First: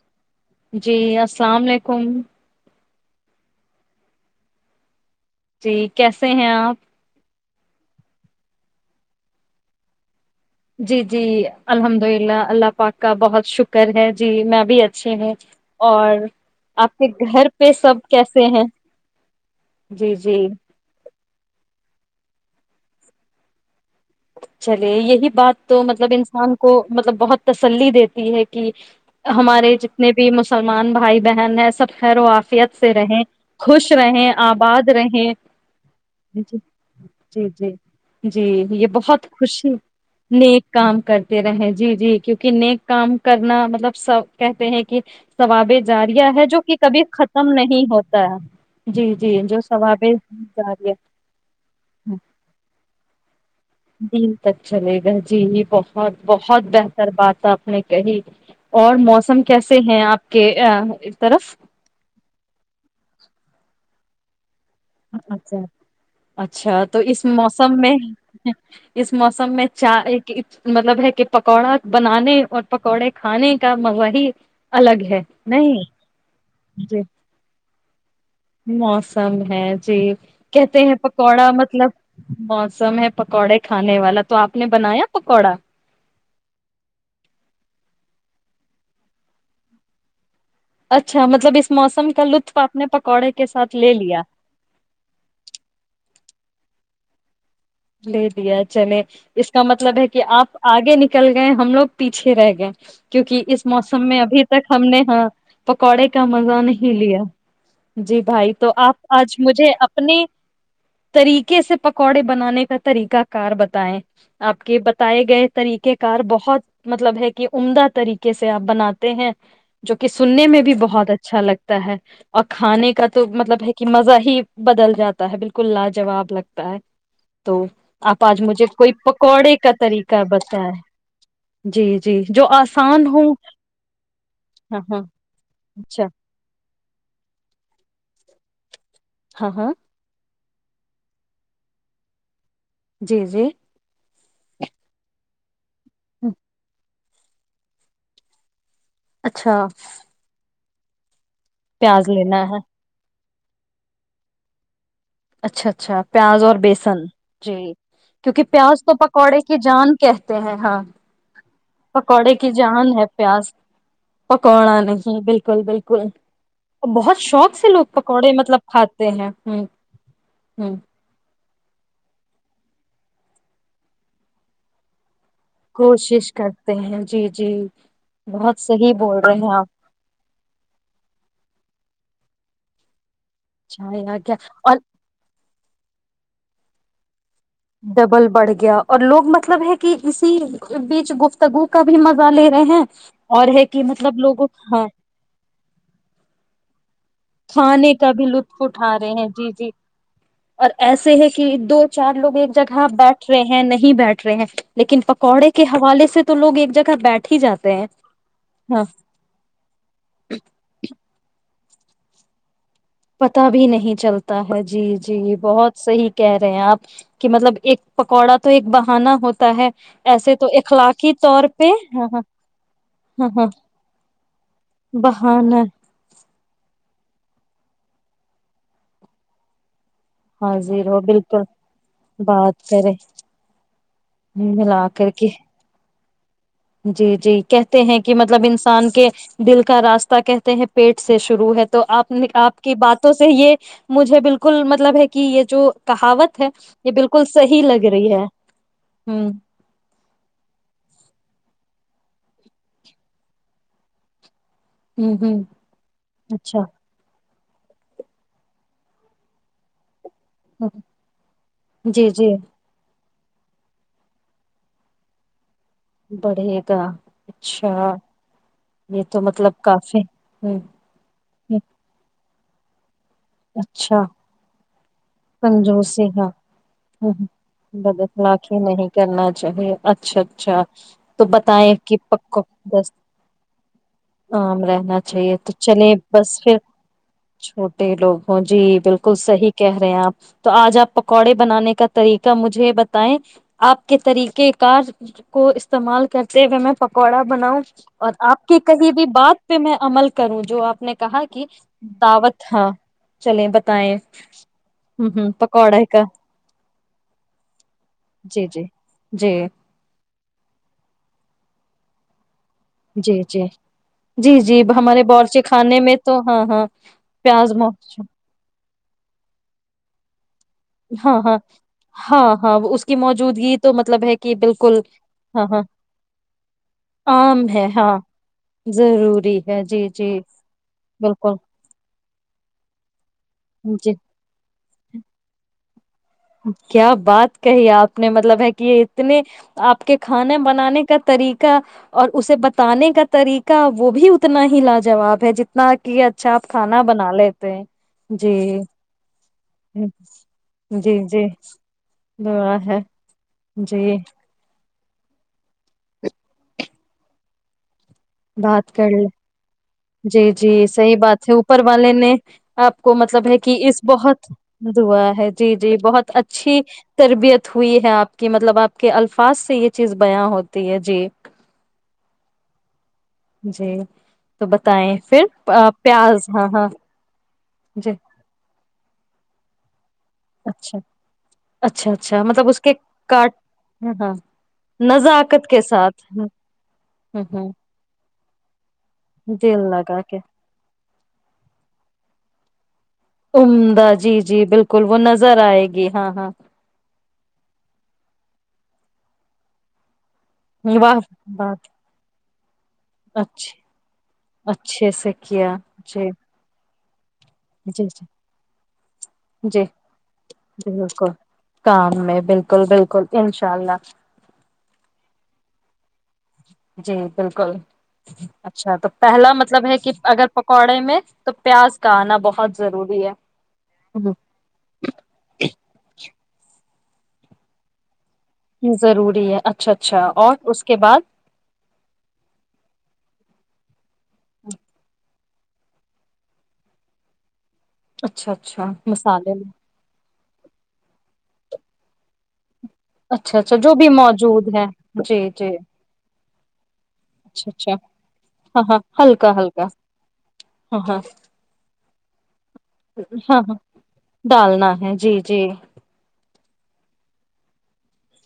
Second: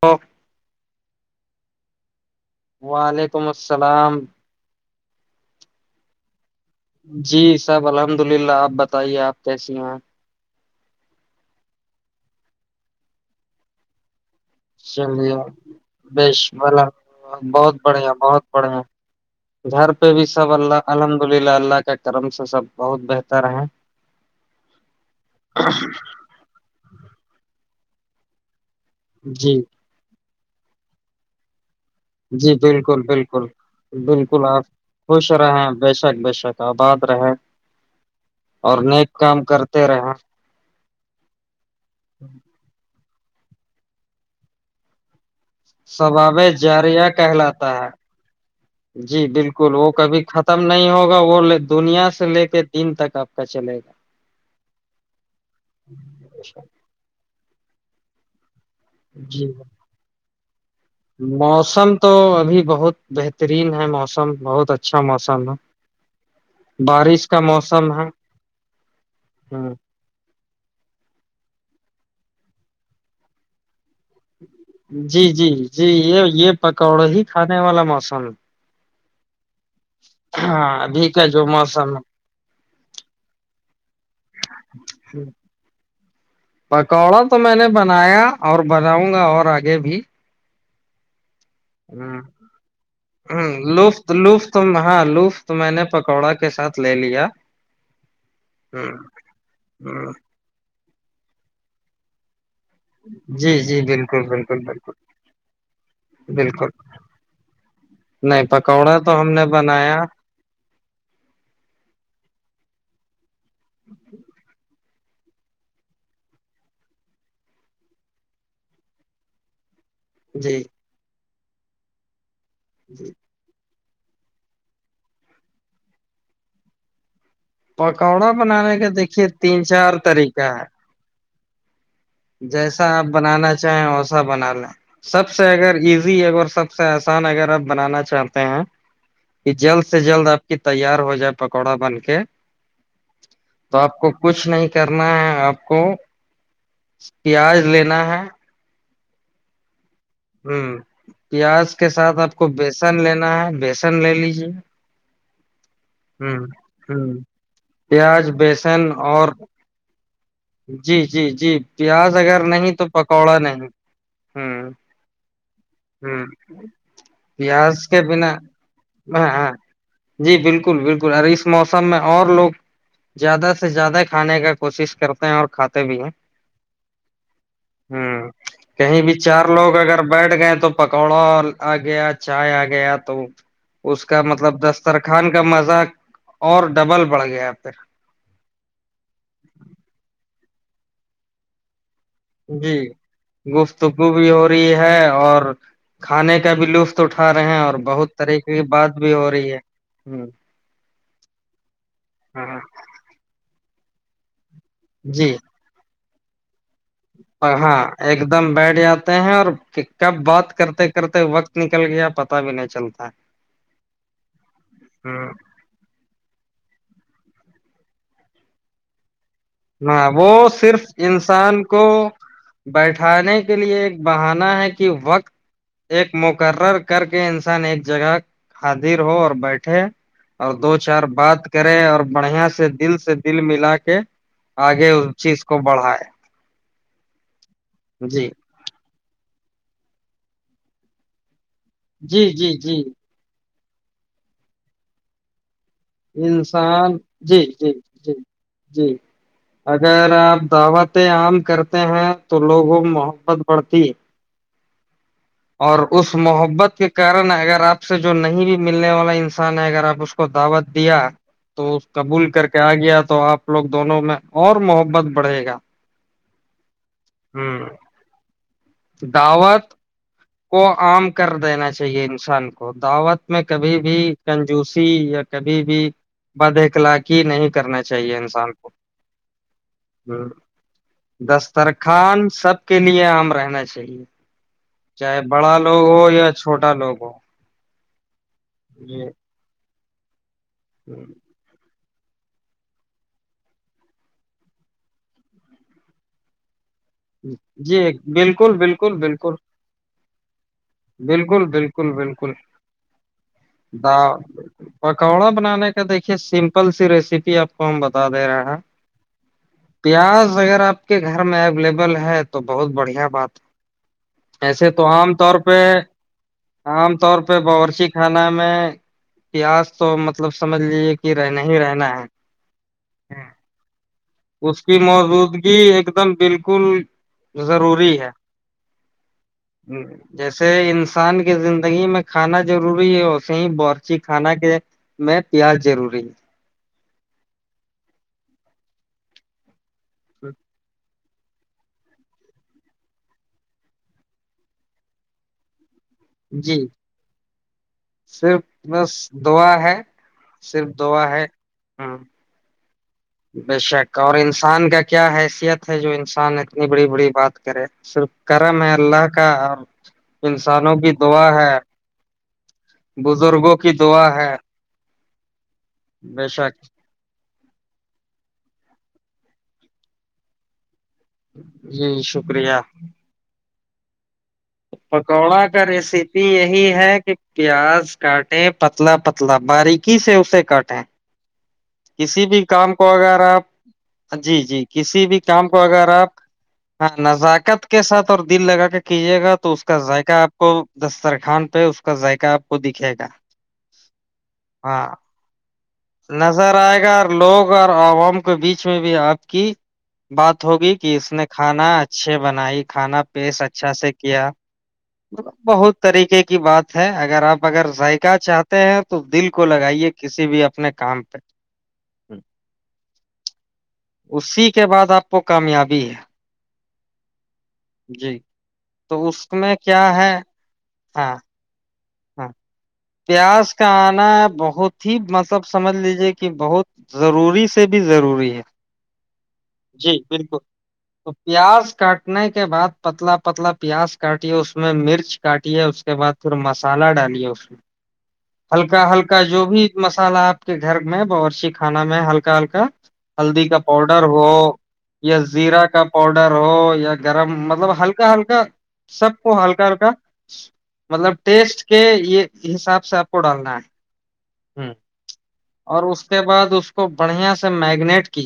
تو [unintelligible] جی السلام علیکم وعلیکم السلام جی کیسے ہیں آپ جی سب الحمد للہ آپ بتائیے آپ کیسی ہیں جی جی الحمد للہ اللہ پاک کا بہت شکر ہے جی میں بھی اچھی ہوں چلیے اور بیشم آپ کے گھر پہ بہت سب بڑھیا بہت کیسے ہیں بڑھیا گھر پہ جی بھی جی سب اللہ الحمد للہ اللہ کے کرم سے سب بہت بہتر ہیں چلیے یہی بات تو مطلب انسان کو مطلب بہت سلی دیتی ہے کہ جی ہمارے جتنے بھی بھی مسلمان بھائی بہن ہے سب خیر و جی آفیت سے بالکل رہیں بالکل خوش رہیں بالکل آپ آباد خوش رہیں بے شک بے ج شک آباد رہیں جی جی جی یہ بہت م خوشی کرتے رہ نیک کام کرتے رہے جی جی کیونکہ نیک کام کرنا مطلب سب کہتے ہیں کہ ثواب جاریہ سباب ہے جو کہ کبھی جاریا ختم کہلاتا نہیں ہے ہوتا جی بالکل وہ کبھی ختم نہیں جاریہ ہوگا وہ دنیا سے لے کے دن تک آپ کا چلے گا دن تک چلے گا جی بہت بہت بہتر بات آپ نے کہی اور موسم جی کیسے ہیں آپ کہ موسم تو ابھی بہت بہتر ترین ہے موسم بہت اچھا موسم ہے اچھا اچھا تو اس بارش کا موسم میں ہے اس موسم میں ہ چائے ایک مطلب ہے کہ پ پکوڑا بنانے اور پکوڑے کھانے کا مزہ ہی الگ ہے جی جی نہیں جی یہ یہ جی پکوڑا ہی کھانے والا موسم ہے۔ موسم ہیں جی ہاں کہتے ہیں ابھی کا جو پکوڑا مطلب موسم موسم ہے پکوڑے کھانے والا تو آپ نے بنایا ہے پکوڑا پکوڑا تو میں نے بنایا اور بناؤں گا اور آگے بھی اچھا مطلب اس ہ موسم کا لطف آپ نے پکوڑے ہ کے ساتھ لے لف لیا لطف ہاں لطف میں نے پکوڑا کے ساتھ لے لیا لے دیا ہ چلے اس کا مطلب ہے کہ آپ آگے نک نکل گئے ہم لوگ پیھے رہ گئے کیونکہ جی اس جی موسم میں بالکل ابھی بالکل تک ہم نے بالکل ہاں پکوڑے کا مزہ بالکل نہیں لیا جی نہیں بھائی تو آپ پکوڑا ہم آج نے مجھے بنایا اپنے طریقے سے پکوڑے بنانے طریق کار بتیں آپ کے ب پائے گئے طریقے کار بہت مطلب ہے کہ عمدہ طریقے سے آپ بناتے ہیں جو کہ سننے جی میں بھی بہت اچھا اچھا لگتا ہے اور کھانے کا تو مطلب ہے کہ مزہ ہی بدل جاتا ہے بالکل لاجاب لگتا ہے تو آپ پکوڑا آج مجھے بنانے کے کوئی دیکھیے پکوڑے تین کا چار طریقہ بتیں جی جی جو جیسا آپ آسان ہو بنانا چاہیں ویسا بنا لیں ہاں ہاں سب سے اگر اچھا ایزی اگر سب سب سے آسان اگر آپ بنانا چاہتے ہیں ہاں یہ ہاں جلد سے جلد آپ کہ تیار ہو جائے پکوڑا بن کے جی جی تو آپ کو کچھ نہیں کرنا ہے اب کو پیاز لینا ہے اچھا ہوں پیاز کے ساتھ آپ لینا کو ہے بیسن لینا ہے بیسن لے لیجیے اچھاچ اچھا پیاز ہوں اور بیسن ہوں جی پیاز کیونکہ پیاز بیسن تو اور پکوڑے کی جان کہتے ہیں ہاں جی جی جی پیاز پکوڑے اگر کی نہیں تو جان ہے پکوڑا پیاز نہیں ہوں پکوڑا نہیں بالکل بالکل ہوں بہت شوق سے لوگ پیاز کے پکوڑے بنا مطلب کھاتے ہاں ہیں ہاں ہ جی ہ بالکل بالکل اس موسم میں اور لوگ زیادہ سے زیادہ کھانے کا کوشش کرتے ہیں اور کھاتے بھی ہیں کوشش کرتے ہیں جی جی ہ بہت صحیح کہیں بھی بول رہے چار ہیں آپ لوگ اگر بیٹھ گئے تو پکوڑا آ گیا چائے آ گیا تو اچھا اس یار کا کیا مطلب اور دسترخان کا مزاق اور ڈبل بڑ گی ڈبل بڑھ گیا اور لوگ مطلب ہے کہ اسی بیچ گفتگو کا بھی مزہ لے رہے جی ہیں اور ہے کہ گفتگو مطلب بھی ہو لوگوں رہی ہاں ہے اور کھانے کا بھی لطف اٹھا رہے ہیں اور کھانے کا بہت بھی طریقے لطف کی اٹھا بات بھی رہے ہیں ہو جی رہی ہے جی ہ اور ایسے ہے کہ دو چار لوگ ایک ہاں جگہ بیٹھ رہے ہیں نہیں ہی بیٹھ رہے ہیں لیکن جی پکوڑے کے حوالے سے تووگ ایک جگ ہاں ایک دم بیٹھ جاتے ہیں اور کب بات کرتے کرتے وقت نکل گیا پتا بھی نہیں چلتا پتا بھی نہیں چلتا ہے جی جی بہت صحی کہہ رہے ہیں آپ کہ مطلب ایک پکوڑا تو ایک بہانا ہوتا ہے ہ وہ ایسے تو صرف اخلاقی طور انسان پہ کو ہاں ہاں ہاں بیٹھانے ہاں کے لیے ایک بہانا ہے کہ وقت بہانا ایک مقرر کر کے انسان ایک جگہ حادر ہو اور بیٹھے اور دو حاضر ہو چار بات بالکل کرے اور بڑھیا بات سے دل کریں سے دل ملا کے ملا آگے اس کر کے چیز کو بڑھا بائے جی جی کہتے ہیں کہ مطلب انسان کے دل کا راستہ کہتے ہیں پیٹ سے شروع ہے تو آپ نے جی جی آپ کی جی باتوں سے یہ مجھے بالکل مطلب ہے کہ یہ جو کہاوت ہے انسان یہ بالکل جی صحیح جی لگ رہی جی ہے جی ہوں اگر آپ دعوتیں عام کرتے ہیں تو لوگوں محبت بڑھتی ہوں ہوں اور اس اچھا محبت کے کارن اگر آپ سے جو نہیں بھی ملنے والا انسان ہے اگر آپ اس کو کو دعوت دیا تو اس جی قبول جی کر کے آ گیا تو آپ لوگ دونوں میں اور محبت بڑھے گا بڑھے گا ہوں اچھا یہ تو مطلب دعوت کافی ہ کو آم کر دینا چاہیے شان کو دعوت میں کبھی بھی اچھا کنجوس یا کبھی بھی کنجوسی ہاں بد ہوں اخلاقی ہوں، نہیں کرنا بد چاہیے انسان اخلاقی کو نہیں کرنا چاہیے ہ اچھا اچھا تو بتائیں کہ دسترخان پک سب کے دست لیے عام رہنا چاہیے نا چاہے چاہیے تو بڑا لوگ چلے ہو بس یا پھر چھوٹا لوگ ہو چھوٹے لوگ ہوں جی یہ بالکل صحیح رہ ہیں آپ تو آج آپ پکوڑے بنانے کا طریقہ مجھے بتائ آپ کے طریقہ کار کو استعمال کرتے ہوئے میں پکوڑا بناؤں جی اور آپ بالکل کی کہئی بالکل بھی بالکل بات پہ میں عمل کروں جو آپ نے کہا کہ بالکل بالکل بالکل دعوت ہاں چلیں بتائیں دا ہ پکوڑا ہ بنانے کا پکوڑے دیکھیے سمپل کل سی ریسیپی آپ کو بتا دے جی رہا جی جی پیاز اگر آپ کے گھر میں اوبل ل ہے تو بہت بڑھیا جی بات جی جی ہے جی ایسے تو ہمارے عام طور بورچے پہ کھانے میں تو ہاں ہاں عام طور پہ پیاز م باورچی خانہ میں پیاز تو مطلب سمجھ لیجیے کہ ہاں ہاں رہنا ہی رہنا ہاں ہاں اس کی ہے موجودگی تو مطلب ہے کہ اس کی بالکل ہاں موجودگی ہاں ایک دم بالکل عام ہاں ضروری ہے ضروری ہے جی جی جیسے انسان کی بالکل زندگی میں کانا ضروری ہے اور صی جی بورچی خھانا کے میں پیاز ضروری کیا بات کہی آپ نے مطلب ہے کہ یہ اتنی آپ کے ہے کھانے بنانے کا طریقہ اور اسے بتانے کا طریقہ وہ بھی اتنا ہی لا جوواب ہے جتنا کہ اچھا آپ جی کھانا بنا لیتے ہیں جی صرف بس دعا ہے ہ صرف جی دعا جی ہے ہاں ب ہے بے شک جی اور انسان کا کیا کیا حیثیت ہے جو انسان اتنی بڑی بڑی بات کرے صرف کرم ہے بات کر ل اللہ کا اور جی جی انسانوں کی صحیح بات دعا ہے اوپر والے نے آپ کو مطلب ہے کہ بزرگوں کی اس دعا بہت ہے دوا ہے جی جی بہت بے اچھی شک تربیت ہوئی ہے آپ کی مطلب آپ کے الفاظ سے یہ چیز بیاں ہوتی ہے جی جی شکریہ جی تو بتائیں پھر پکوڑا کا پیاز ریسیپی ہاں ہاں یہی ہے کہ پیاز جی کاٹیں پتلا پتلا باریک ک سے اسے اچھا کاٹیں اچھا اچھا کسی بھی مطلب اس کے کام کو اگر کاٹ آپ ہاں ہاں جی جی کسی بھی نزاکت کام کو کے اگر ساتھ آپ ہ ہ نزاکت کے ساتھ اور دل لگا کے کیجیے گا تو دل اس کا لگا ذائقہ کے آپ کو دسترخان پہ اس کا ذائقہ آپ کو دکھائے گا عمدہ جی جی بالکل وہ نظر آئے گی ہاں ہاں جائے گا لوگ اور عوام کے بیچ میں بھی آپ کی بات ہوگی کہ واہ اس نے کھانا بات اچھے بنائی کھانا پیش اچھے اچھا سے کیا اچھے سے کیا بہت جی طریقے کی بات ہاںگے [unintelligible] اگر آپ اگر جی جی ذائقہ چاہتے ہیں تو دل کو جی لگائیے کسی بھی جی اپنے کام بالکل پہ کام میں بالکل بالکل انشاء اللہ اسی کے بعد آپ کو کامیابی ہے جی [unintelligible] بالکل جی اچھا تو اس پہلا میں مطلب ہے کیا کہ اگر پکوڑے میں ہاں تو پیاز کا آنا ہاں بہت ضروری پیاس کا آنا ہے بہت ہی مطلب سمجھ لیجیے کہ کہ بہت ضروری سے بھی ضروری ضروری ہے اچھا جی اچھا اور بالکل اس کے بعد تو پیاز کاٹنے کے بعد پتلا پتلا پ پیاز [unintelligible] کاٹ ہے اس میں مرچ کاٹ ہے اس کے بعد پھر م سالڈ آ نہیں اش اچھا اچھا ہلکا ہلکا مسالے جو میں بھی مسالہ آپ کے گھر میں باورشی خانا میں ہلکا ہلکا اچھا ہلدی اچھا کا جو بھی پاؤڈر ہو موجود ہے یا جی جی زیرہ کا پاؤڈر ہو یا گرم اچھا مطلب اچھا ہلکا ہلکا سب کو ہلکا ہلکا ہاں ہاں مطلب ٹیسٹ کے یہ حساب سے آپ کو ہاں ڈالنا ہاں ہے ڈالنا ہوں ہے جی جی اور اس بڑھیا سے میگنیٹ ے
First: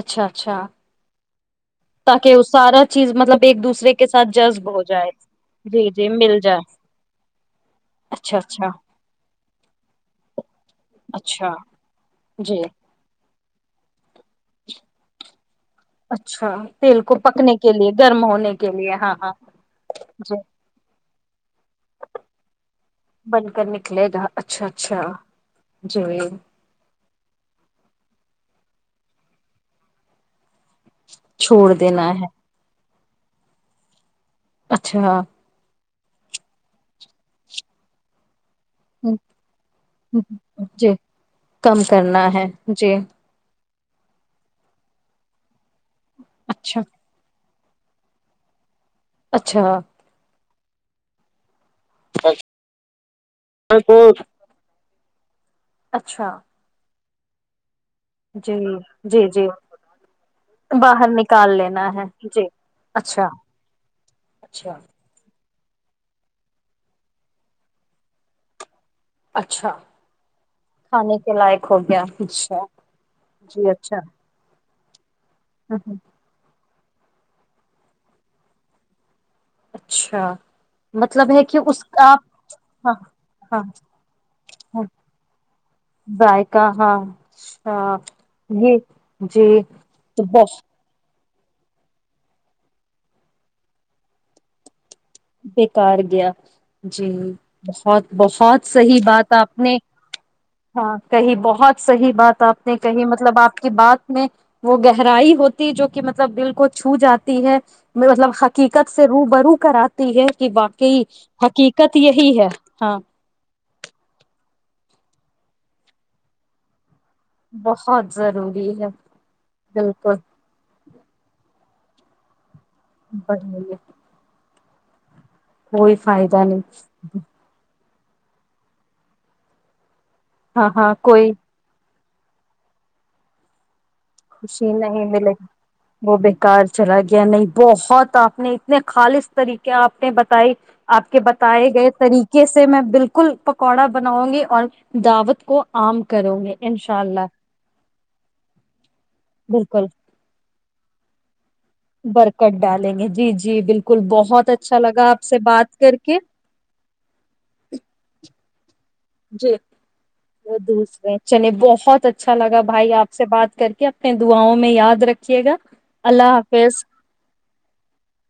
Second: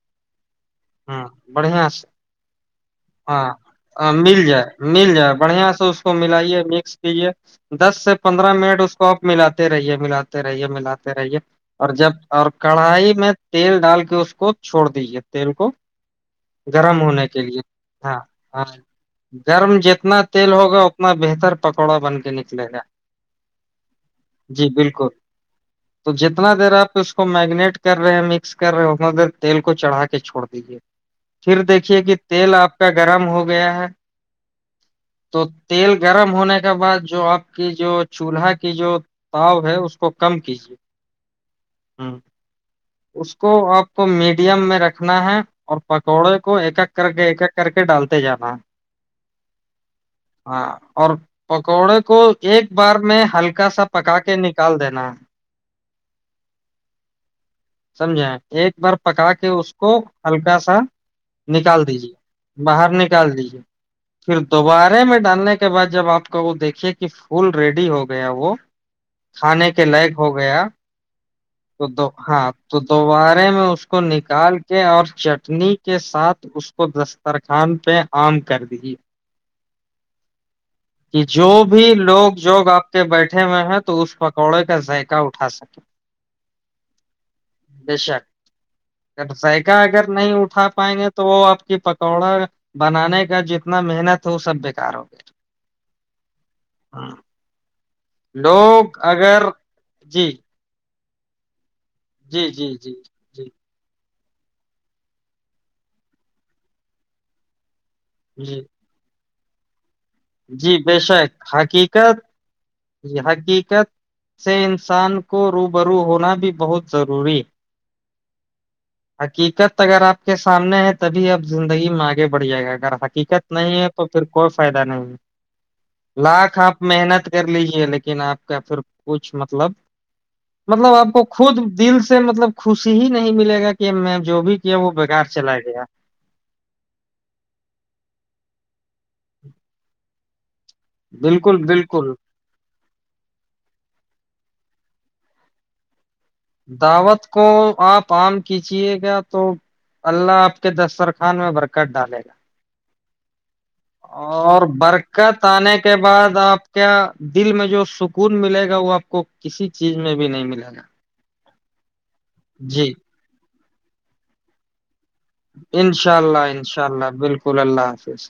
اچھا اچھا ہ بڑھیا سے تاکہ وہ سارا چیز مطلب ایک دوسرے کے ہاں ساتھ مل جائے جذب ہو مل جائے بڑھیا سے جی اس جی کو مل جائے ملاائیے مکس کیجے دس سے اچھا پندرہ اچھا منٹ اس کو آ ملا رہیے ملاتے رہیے ملاتے رہیے اچھا اور جب اور جی کڑھائی بھی میں تیل ڈال کے اس کو چھوڑ دیجیے تیل کو اچھا گرم تیل کو ہونے کے پکنے لیے ہاں گرم ہونے ہاں کے لیے ہاں گرم جتنا جی تیل ہوگا اتنا بہتر پکوڑا بن کے نکلے گا بن کر نکلے گا جی اچھا اچھا بالکل تو جی جتنا دیر آپ اس کو میگنیٹ کر رہے ہیں مکس کر دھر تیل کو چڑھا کے چھڑتا دیج پھر چھوڑ دیکھیے دینا کہ ہے تیل آپ کا گرم ہو گیا ہے اچھا تو تیل گرم ہونے کے بعد جو آپ کی جو چولہا کی جو تاؤ ہے اس کو کم کیجیے جی کم کرنا ہے جی تو میڈیم میں رکھنا ہے اور پکوڑے کو اچھا ایکک کر کے ایکک کر کے ڈالتے جانا اچھا ہاں اور پکوڑے کو ایک بار میں ہلکا سا پکا کے نکال دینا اچھا سمجھیں جی ایک بار جی پکا جی کے اس کو ہلکا سا باہر نکال لینا ہے دیجے جی باہر اچھا نکال دیجے پھر اچھا دوبارہ میں ڈالنے اس کے بعد جب آپ کا وہ دیکھیے کہ فول ریڈی ہو گیا وہ اچھا کھانے کے لگ ہو گیا کھانے کے لائق ہو تو گیا دو ہاں اچھا تو دوبارہ میں جی اس اچھا کو نکال کے کیا اور چٹنی کے ساتھ اس کو دسترخوان پہ عام کر دی اچھا کہ مطلب ہے جو اس بھی آپ لوگ جوگ آپ ہاں کے بیٹھے ہوئے ہاں ہیں تو اس پکوڑے کا ذائقہ اٹھا سکے کہ ہاں ہاں بے شک ج اگر جی ذائقہ اگر نہیں اٹھا پائیں گے تو وہ آپ کی پکوڑا بنانے کا جتنا محنت ہو سب بےیکار ہو بیکار گیا گیا جی بہت بہت لوگ صحیح بات اگر آپ نے جی ہاں کہی بہت صحی بات جی آپ جی نے جی کہی مطلب جی آپ کی بات میں وہ گہرائی ہوتی جو کہ مطلب دل کو چھو جاتی ہے میں مطلب جی حقیقت سے روب برو کرا ہے کہ جی باقی حقیقت یہی ہے ہاں یہ حقیقت سے انسان کو رو برو ہونا بھی بہت ضروری بہت ضروری ہے حقیقت اگر بالکل آپ کے سامنے ہے تبھی اب زندگی آگے بڑھ جائے گا ا حقیقت بڑھیا نہیں ہے تو پھر کو فائدہ نہیں کوئی فائدہ لاکھ نہیں آپ محنت کر لیکن آپ کا پھر کچھ مطلب ہاں مطلب ہاں آپ کو کوئی خود دل سے مطلب خوشی ہی نہیں ملے گا کہ میں جو بھی خوشی کیا وہ نہیں بیکار ملےی چلا گیا وہ بیکار چلا گیا نہیں بہت تو آپ نے اتنے خالص طریقے آپ نے بتائی آپ کے بالکل بتائے گئے بالکل طریقے سے میں بالکل پکوڑا بناؤ گے اور دعوت کو آم دعوت کو آپ پام کچیے گیا تو بالکل اللہ آپ کے دسترخوان میں برکت ڈالے گا برکت ڈالیں گے جی جی بالکل بہت اور اچھا لگا آپ سے برکت بات آنے کے کر بعد آپ کیا دل میں جو سکون ملے گا رہ ہو آپ آ کو کسی چیز میں بھی نہیں ملے گا اچ نے بہت اچ اچھا لگ بھائی جی آپ سے بات کر کے اپنے داں میں یاد رکھ انشاء اللہ انشاء اللہ بالکل اللہ حافظ